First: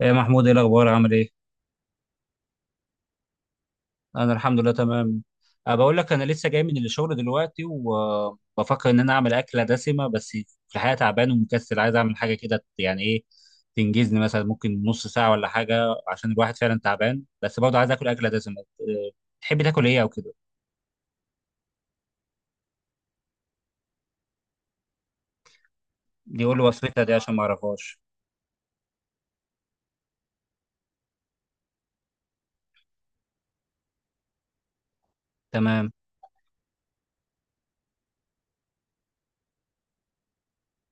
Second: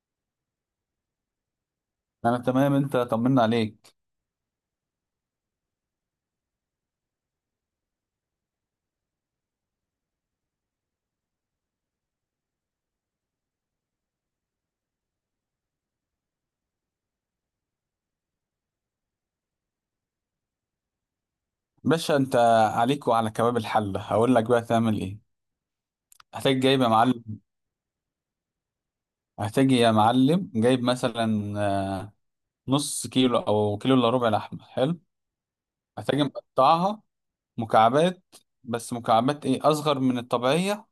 يا محمود، ايه الاخبار؟ عامل ايه؟ انا تمام، انت طمنا عليك. انا الحمد لله تمام. بقول لك انا لسه جاي من الشغل دلوقتي، وبفكر ان انا اعمل اكله دسمه، بس في الحقيقه تعبان ومكسل، عايز اعمل حاجه كده يعني ايه تنجزني، مثلا ممكن نص ساعه ولا حاجه، عشان الواحد فعلا تعبان، بس برضه عايز اكل اكله دسمه. تحب تاكل ايه او كده؟ باشا انت، عليك وعلى كباب الحلة هقول لك بقى تعمل ايه. يقول هتحتاج لي جايب يا وصفتها دي معلم عشان ما اعرفهاش. هتحتاج يا معلم جايب مثلا نص كيلو او كيلو الا ربع لحمة. حلو. تمام. هتحتاج مقطعها مكعبات، بس مكعبات ايه اصغر من الطبيعية،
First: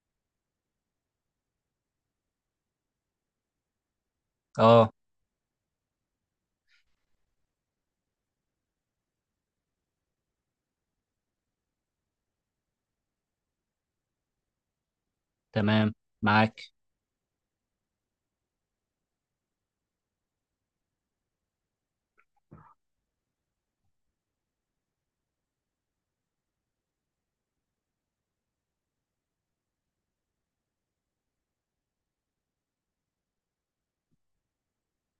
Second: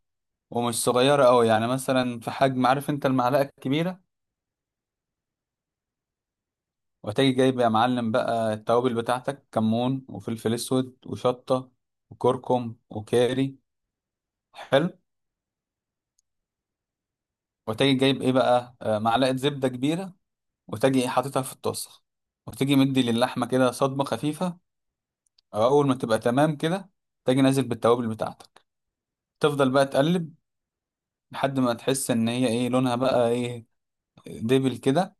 ومش صغيرة قوي، يعني مثلا في حجم عارف انت المعلقة الكبيرة. اه، وهتجي جايب يا معلم بقى التوابل بتاعتك: كمون وفلفل اسود وشطة وكركم وكاري. حلو. تمام معاك. وتجي جايب ايه بقى معلقه زبده كبيره. وتجي ايه حاططها في الطاسه، وتجي مدي للحمه كده صدمه خفيفه. او اول ما تبقى تمام كده تجي نازل بالتوابل بتاعتك. تفضل بقى تقلب لحد ما تحس ان هي ايه لونها بقى ايه، دبل كده.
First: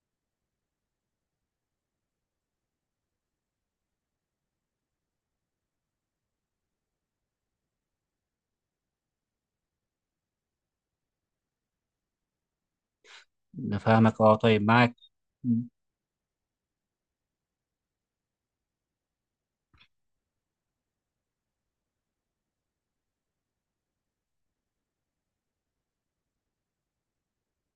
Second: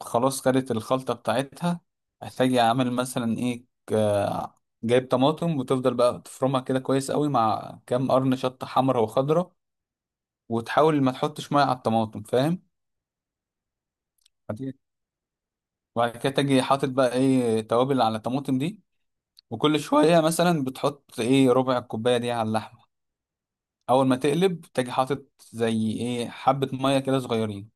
خلاص، خدت الخلطه بتاعتها. هتجي عامل مثلا ايه جايب طماطم، وتفضل بقى تفرمها كده كويس قوي مع كام قرن شطه حمرا وخضرا. وتحاول ما تحطش ميه على الطماطم، فاهم. نفهمك اه، طيب، معاك. وبعد كده تجي حاطط بقى ايه توابل على الطماطم دي. وكل شوية مثلا بتحط ايه ربع الكوباية دي على اللحمة. أول ما تقلب تجي حاطط زي ايه حبة مية كده صغيرين،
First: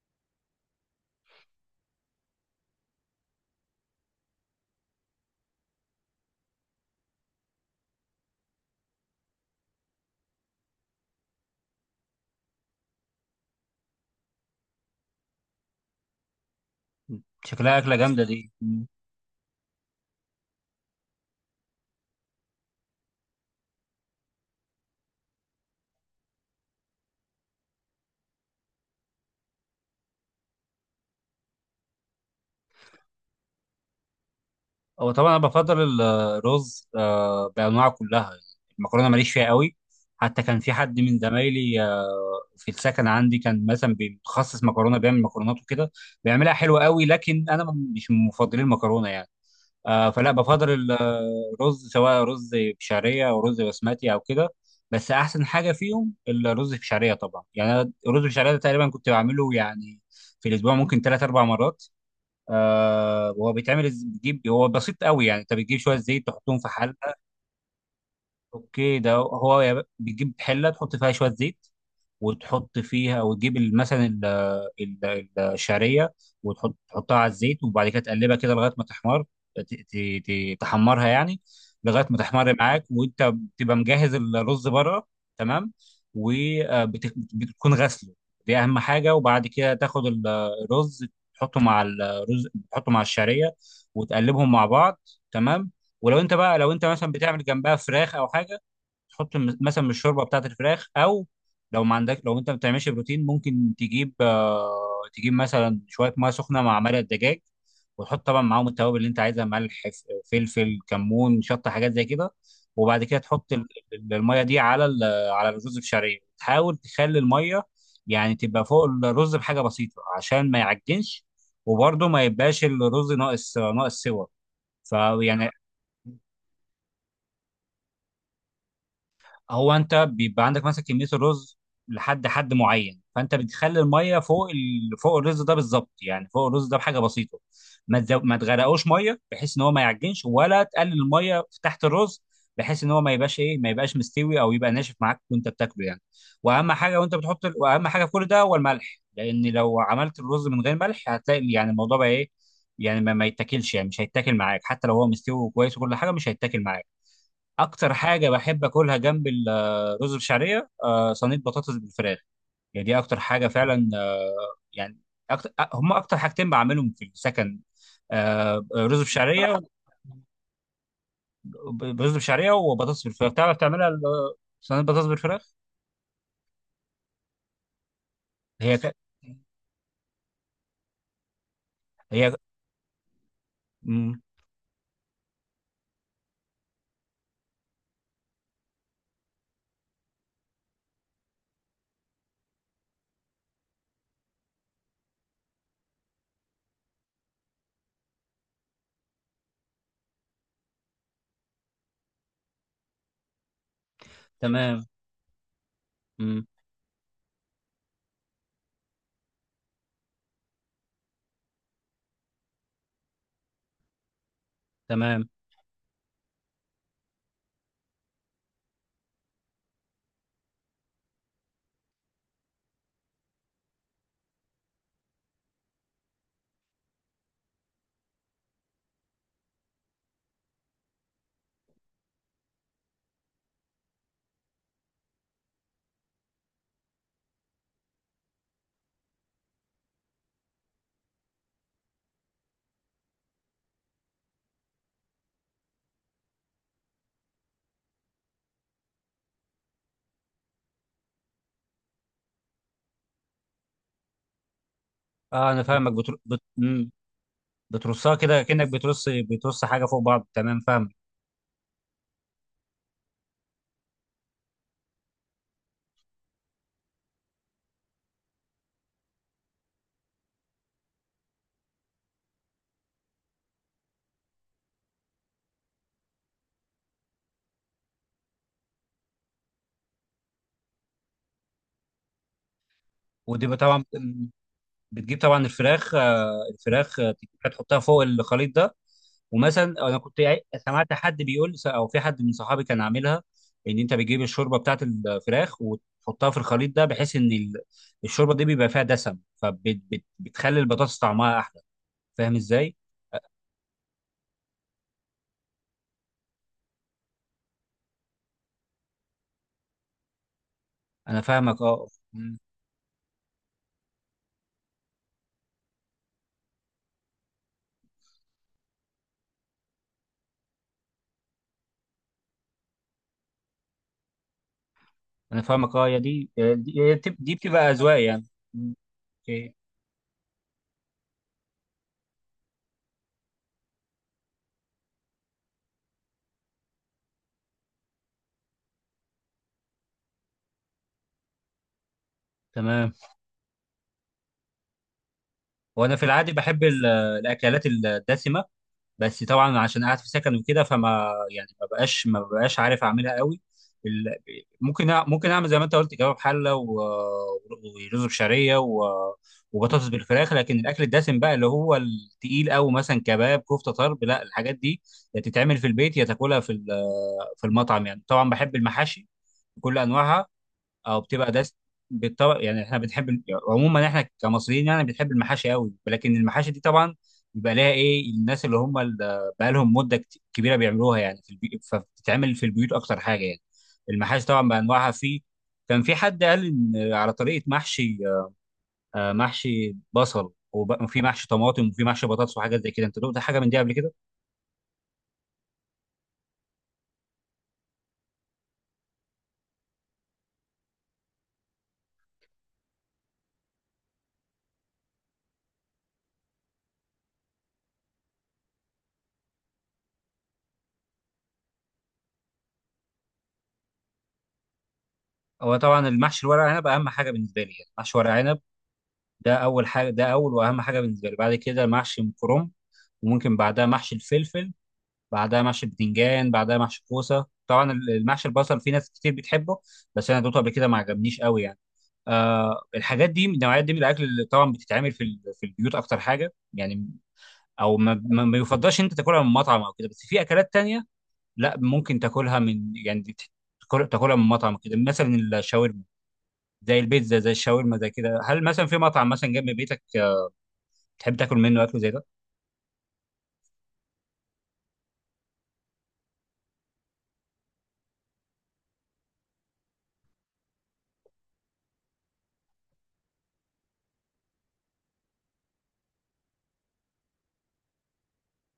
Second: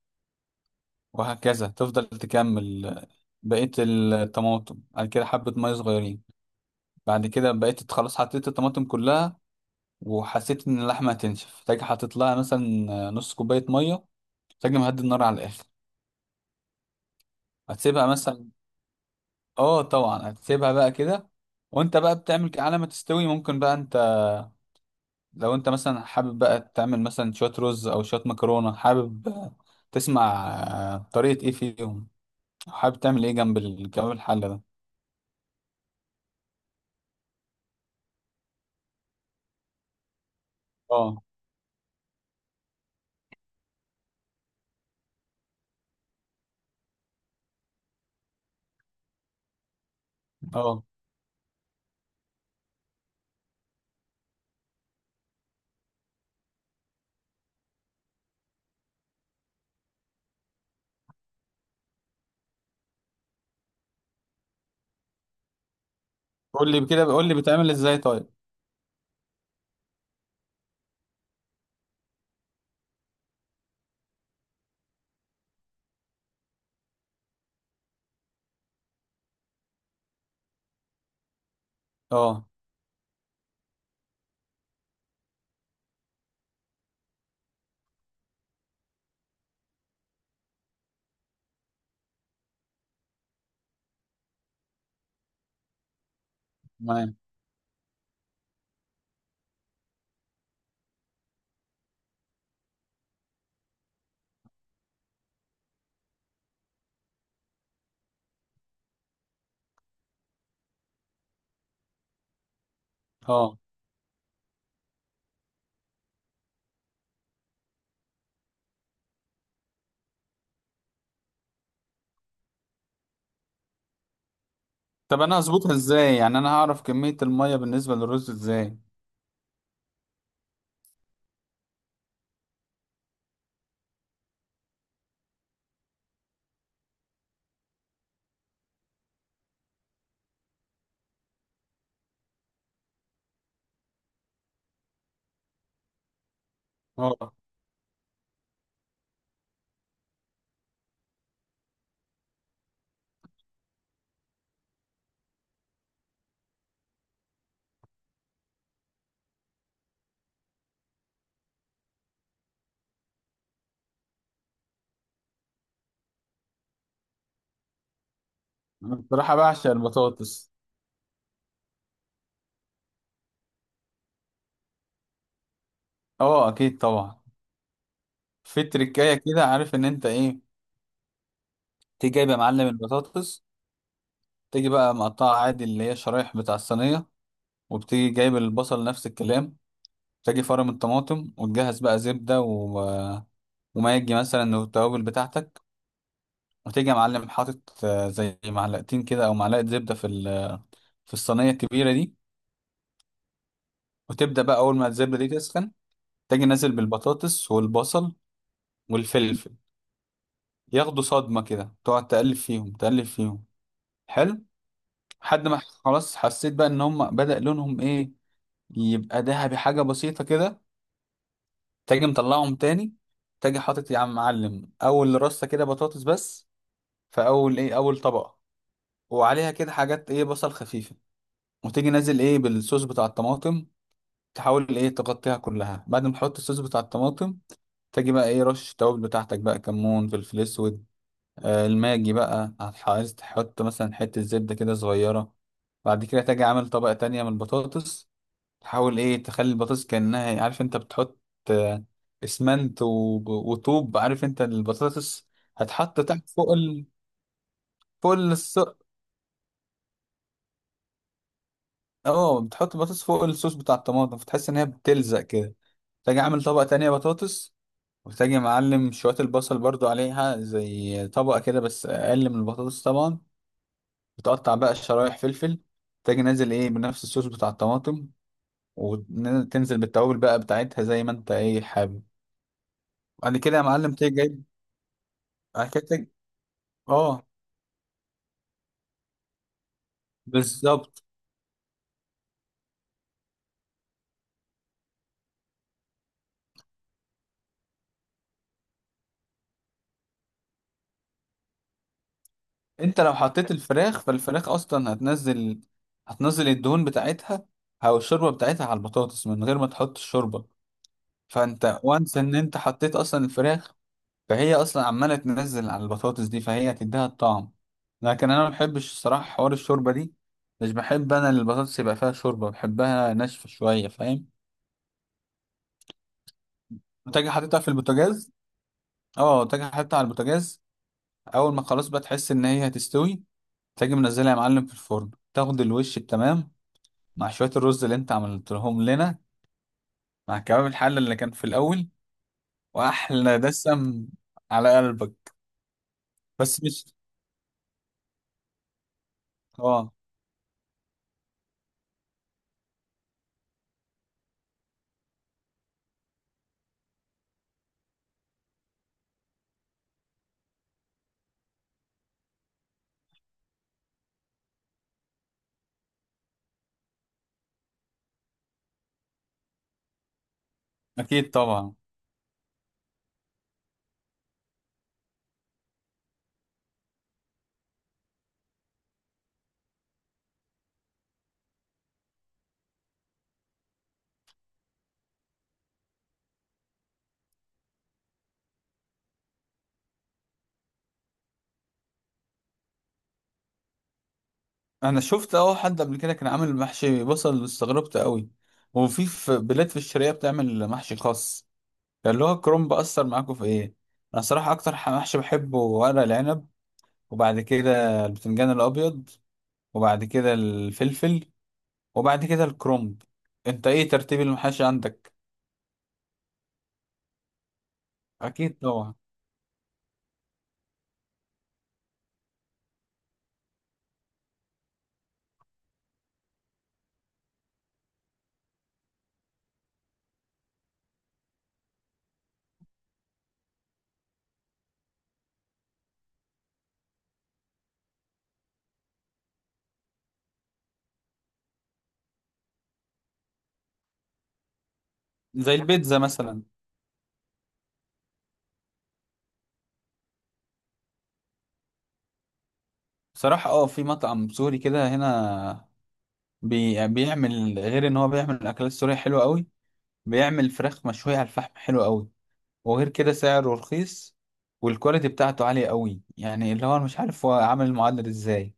وهكذا تفضل تكمل. بقية الطماطم بعد كده حبة مية صغيرين، بعد كده بقيت خلاص حطيت الطماطم كلها. وحسيت إن اللحمة هتنشف تجي حاطط لها مثلا نص كوباية مية. تجي مهدي النار على الآخر. شكلها اكله هتسيبها جامده مثلا، دي. اه طبعا هتسيبها بقى كده وانت بقى بتعمل على ما تستوي. ممكن بقى انت لو انت مثلا حابب بقى تعمل مثلا شوية رز او شوية مكرونة حابب تسمع طريقة ايه فيهم. حابب تعمل ايه جنب الكباب الحلة ده. هو طبعا انا بفضل الرز بانواعه كلها. المكرونه ماليش فيها قوي. حتى كان في حد من اه. زمايلي، في السكن عندي كان مثلا بيتخصص مكرونه، بيعمل مكرونات وكده، بيعملها حلوه قوي، لكن انا مش من مفضلين المكرونه يعني. فلا بفضل اه، الرز، سواء رز بشعريه او رز بسمتي او كده. بس احسن حاجه فيهم الرز بشعريه طبعا. يعني أنا الرز بشعريه ده تقريبا كنت بعمله، يعني في الاسبوع ممكن ثلاث اربع مرات. هو بيتعمل، بتجيب، هو بسيط قوي يعني. انت بتجيب شويه زيت تحطهم في قول لي حله. كده، قول لي بتعمل ازاي طيب. اوكي، ده هو يا بتجيب حله تحط فيها شويه زيت، وتحط فيها، وتجيب مثلا الشعريه. تحطها على الزيت، وبعد كده تقلبها كده لغايه ما تحمر. تحمرها يعني، لغايه ما اه. تحمر معاك، وانت بتبقى مجهز الرز بره. تمام. وبتكون غسله، دي اهم حاجه. وبعد كده تاخد الرز، تحطه مع الشعريه، وتقلبهم مع بعض. تمام. ولو انت بقى لو انت مثلا تمام. بتعمل جنبها فراخ او حاجه، تحط مثلا من الشوربه بتاعت الفراخ. او لو انت ما بتعملش بروتين، ممكن تجيب مثلا شويه ميه سخنه مع مرق الدجاج، وتحط طبعا معاهم التوابل اللي انت عايزها: ملح، فلفل، كمون، شطه، حاجات زي كده. وبعد كده تحط اه. الميه دي على على الرز بشعريه. تحاول تخلي الميه يعني تبقى فوق الرز بحاجه بسيطه عشان ما يعجنش، وبرده ما يبقاش الرز ناقص سوا، طب انا فيعني هظبطها ازاي؟ يعني انا هعرف كمية المية بالنسبة للرز ازاي. هو انت بيبقى عندك مثلا كميه الرز لحد حد معين، فانت بتخلي الميه فوق فوق الرز ده بالظبط، يعني فوق الرز ده بحاجه بسيطه. ما تغرقوش ميه بحيث ان هو ما يعجنش، ولا تقلل الميه في تحت الرز، بحيث ان هو ما يبقاش مستوي، او يبقى ناشف معاك وانت بتاكله يعني. واهم حاجه وانت اه. بتحط ال... واهم حاجه في كل ده هو الملح، لان لو عملت الرز من غير ملح، هتلاقي يعني الموضوع بقى ايه. يعني ما يتاكلش يعني، مش هيتاكل معاك حتى لو هو مستوي وكويس وكل حاجه، مش هيتاكل معاك. اكتر حاجه بحب اكلها جنب الرز بالشعريه صينيه بطاطس بالفراخ. يعني دي اكتر حاجه فعلا يعني. أكتر هم اكتر حاجتين بعملهم في السكن، أنا رز بصراحة بشعريه، بعشق البطاطس. رز بشعريه وبطاطس بالفراخ. تعرف تعملها صينيه بطاطس بالفراخ؟ اه، اكيد طبعا. في هي ك... تريكاية كده، عارف ان انت ايه. تيجي جايب هي. يا معلم البطاطس، مم. تيجي بقى مقطعها عادي اللي هي شرايح بتاع الصينية. وبتيجي جايب البصل نفس الكلام. تجي فرم الطماطم وتجهز بقى زبدة وماجي مثلا والتوابل بتاعتك. وتيجي يا معلم حاطط زي معلقتين كده أو معلقة زبدة في الصينية الكبيرة دي. وتبدأ بقى أول تمام. ما الزبدة دي تسخن مم. تجي نازل بالبطاطس والبصل والفلفل. ياخدوا صدمة كده، تقعد تقلب فيهم تقلب فيهم. حلو. تمام. لحد ما خلاص حسيت بقى إن هم بدأ لونهم إيه، يبقى دهبي حاجة بسيطة كده. تاجي مطلعهم تاني. تاجي حاطط يا عم معلم اول رصه كده بطاطس بس، في اول ايه اول طبقه. وعليها كده حاجات ايه بصل خفيفه. وتيجي نازل ايه بالصوص بتاع الطماطم. تحاول ايه تغطيها كلها. بعد ما تحط الصوص بتاع الطماطم تاجي بقى ايه رش التوابل بتاعتك بقى: كمون، فلفل اسود. آه، الماجي بقى عايز تحط مثلا حته زبده كده صغيره. بعد كده تاجي عامل طبقه تانية من البطاطس. تحاول ايه تخلي البطاطس كأنها إيه، عارف انت بتحط آه، اسمنت وطوب، عارف انت البطاطس. اه انا فاهمك. هتحط تحت فوق مم. فوق بترصها كده، الص... كأنك بترص حاجه فوق بعض. تمام، فاهم. اه، بتحط البطاطس فوق الصوص بتاع الطماطم فتحس ان هي بتلزق كده. تاجي عامل طبقة تانية بطاطس. وتاجي معلم شوية البصل برضو عليها زي طبقة كده، بس اقل من البطاطس طبعا. بتقطع بقى شرايح فلفل. تاجي نازل ايه بنفس الصوص بتاع الطماطم. وتنزل بالتوابل بقى بتاعتها زي ما انت ايه حابب. بعد ودي كده يا طبعا معلم تيجي جايب بتجيب طبعا حكايتك. الفراخ، اه، تجيبها تحطها فوق الخليط ده. ومثلا انا سمعت بالظبط. حد بيقول، او في حد من صحابي كان عاملها، ان انت بتجيب الشوربه بتاعت الفراخ وتحطها في الخليط ده، بحيث ان الشوربه دي بيبقى فيها دسم، فبتخلي البطاطس طعمها احلى. فاهم ازاي؟ انت لو حطيت الفراخ فالفراخ اصلا هتنزل، هتنزل الدهون بتاعتها او الشوربه بتاعتها على البطاطس من غير ما تحط الشوربه. انا فاهمك فانت اه. وانس ان مم. انت حطيت اصلا الفراخ، فهي اصلا عماله تنزل على البطاطس دي فهي هتديها الطعم. لكن انا ما بحبش الصراحه حوار الشوربه دي، مش بحب انا البطاطس يبقى فيها شوربه، بحبها ناشفه شويه، فاهم. انا فاهمك اه، يا دي دي وتجي دي حاططها في بتبقى اذواق يعني. البوتاجاز. مم. اه، اوكي. تجي حاططها على البوتاجاز. اول ما خلاص بقى تحس ان هي هتستوي تيجي منزلها يا معلم في الفرن تاخد الوش التمام مع شوية الرز اللي انت عملتهم لنا مع كباب الحلة اللي كان في الأول. تمام. وأحلى دسم على قلبك. وانا في العادي بحب بس مش. الاكلات الدسمه، بس طبعا عشان اه. قاعد في سكن وكده، فما يعني ما بقاش عارف اعملها قوي. ال- ممكن اعمل زي ما انت قلت كباب حله ورز بشعريه وبطاطس بالفراخ، لكن الاكل الدسم بقى اللي هو التقيل قوي، مثلا كباب كفته طرب لا، الحاجات دي يا تتعمل في البيت، يا تاكلها في المطعم يعني. طبعا بحب المحاشي بكل انواعها، او أكيد بتبقى داس طبعا. بالطبق. يعني احنا بنحب عموما احنا كمصريين يعني بنحب المحاشي قوي، لكن المحاشي دي طبعا بيبقى لها ايه الناس اللي هم اللي بقى لهم مده كبيره بيعملوها، يعني فبتتعمل في البيوت اكتر حاجه يعني. المحاشي طبعا بانواعها في. كان في حد قال ان على طريقه محشي، محشي بصل، وفي محشي طماطم، وفي محشي بطاطس، وحاجات زي كده. انت دقت حاجه من دي قبل كده؟ أنا شفت أهو حد قبل كده كان عامل محشي بصل، استغربت قوي. وفي بلاد في الشرقية بتعمل محشي خاص اللي هو الكرنب. أثر معاكم في إيه؟ أنا صراحة أكتر محشي بحبه ورق العنب، وبعد كده البتنجان الأبيض، وبعد كده الفلفل، وبعد كده الكرومب. انت ايه ترتيب المحاشي عندك؟ هو طبعا المحشي الورق عنب اهم حاجه بالنسبه لي، يعني محشي ورق عنب، اكيد طبعا. ده اول واهم حاجه بالنسبه لي. بعد كده محشي كرنب، وممكن بعدها محشي الفلفل، بعدها محشي البتنجان، بعدها محشي الكوسه. طبعا المحشي البصل في ناس كتير بتحبه، بس انا دوقته قبل كده ما عجبنيش قوي يعني. الحاجات دي النوعيات دي من الاكل اللي طبعا بتتعمل في البيوت اكتر حاجه يعني، او ما يفضلش إن انت تاكلها من مطعم او كده. بس في اكلات تانية لا، ممكن تاكلها من يعني تاكلها من مطعم، كده مثلا زي الشاورما، البيتزا مثلا. زي البيتزا، زي الشاورما، زي كده. هل مثلا في مطعم مثلا جنب بيتك تحب تاكل منه اكل زي ده؟ بصراحة اه، في مطعم سوري كده هنا بيعمل، غير ان هو بيعمل اكلات سورية حلوة قوي، بيعمل فراخ مشوية على الفحم حلوة قوي. وغير كده سعره رخيص والكواليتي بتاعته عالية قوي. يعني اللي هو أنا مش عارف هو عامل المعادلة دي ازاي.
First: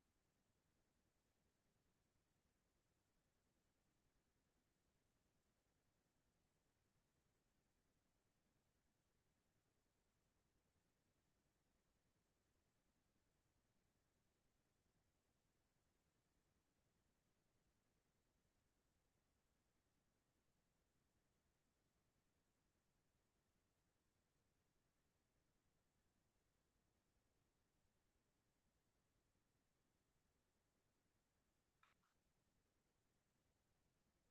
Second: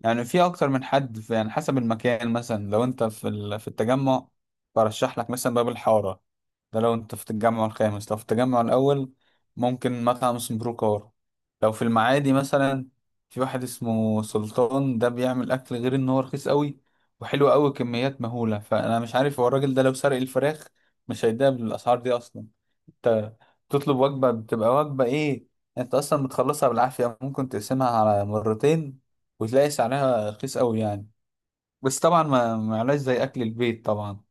يعني في اكتر من حد، في يعني حسب المكان مثلا. لو انت في التجمع، برشح لك مثلا باب الحاره ده لو انت في التجمع الخامس. لو في التجمع الاول، ممكن مطعم اسمه بروكار. لو في المعادي مثلا، في واحد اسمه سلطان. ده بيعمل اكل غير ان هو رخيص قوي وحلو قوي، كميات مهوله. فانا مش عارف هو الراجل ده لو سرق الفراخ مش هيديها بالاسعار دي اصلا. انت تطلب وجبة بتبقى وجبة ايه، انت اصلا بتخلصها بالعافية، ممكن تقسمها على مرتين، وتلاقي سعرها رخيص قوي يعني. بس طبعا ما معلاش زي اكل البيت طبعا.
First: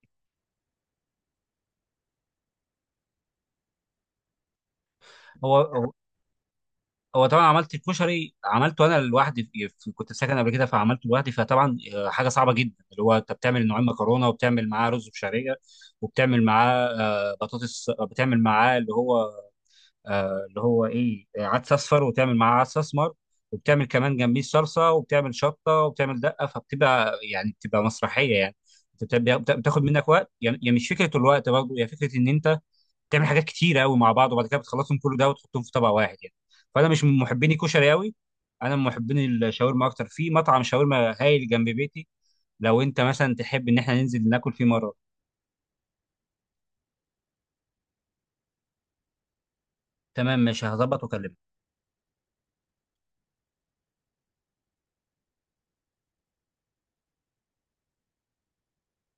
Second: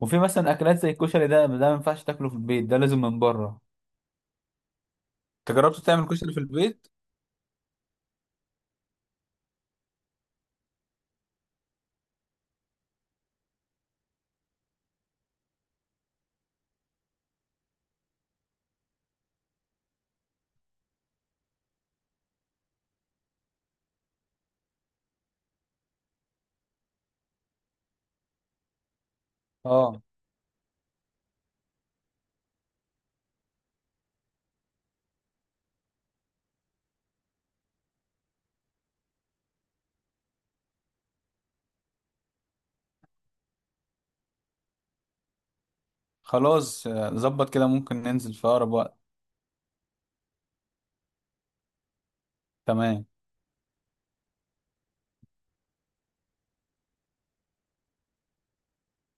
وفي مثلا اكلات زي الكشري، ده ما ينفعش تاكله في البيت، ده لازم من بره. انت جربت هو تعمل كشري في البيت؟ هو طبعا عملته انا لوحدي كنت ساكن قبل كده، فعملته لوحدي، فطبعا حاجه صعبه جدا، اللي هو انت بتعمل نوعين مكرونه، وبتعمل معاه رز بشعريه، وبتعمل معاه بطاطس، بتعمل معاه اللي هو ايه آه، عدس اصفر، وبتعمل معاه عدس اسمر، وبتعمل كمان جنبيه صلصه، وبتعمل شطه، وبتعمل دقه، فبتبقى يعني بتبقى مسرحيه يعني. بتاخد اه، منك وقت يعني، يعني مش فكره الوقت، برضه هي فكره ان انت بتعمل حاجات كتير قوي مع بعض، وبعد كده بتخلصهم كله ده وتحطهم في طبق واحد يعني. فانا مش من محبين الكشري قوي، انا من محبين الشاورما اكتر. في مطعم شاورما هايل جنب بيتي، لو انت مثلا تحب ان احنا ننزل ناكل فيه مره. خلاص ظبط كده، ممكن ننزل في اقرب وقت. تمام، ماشي، هظبط واكلمك. تمام.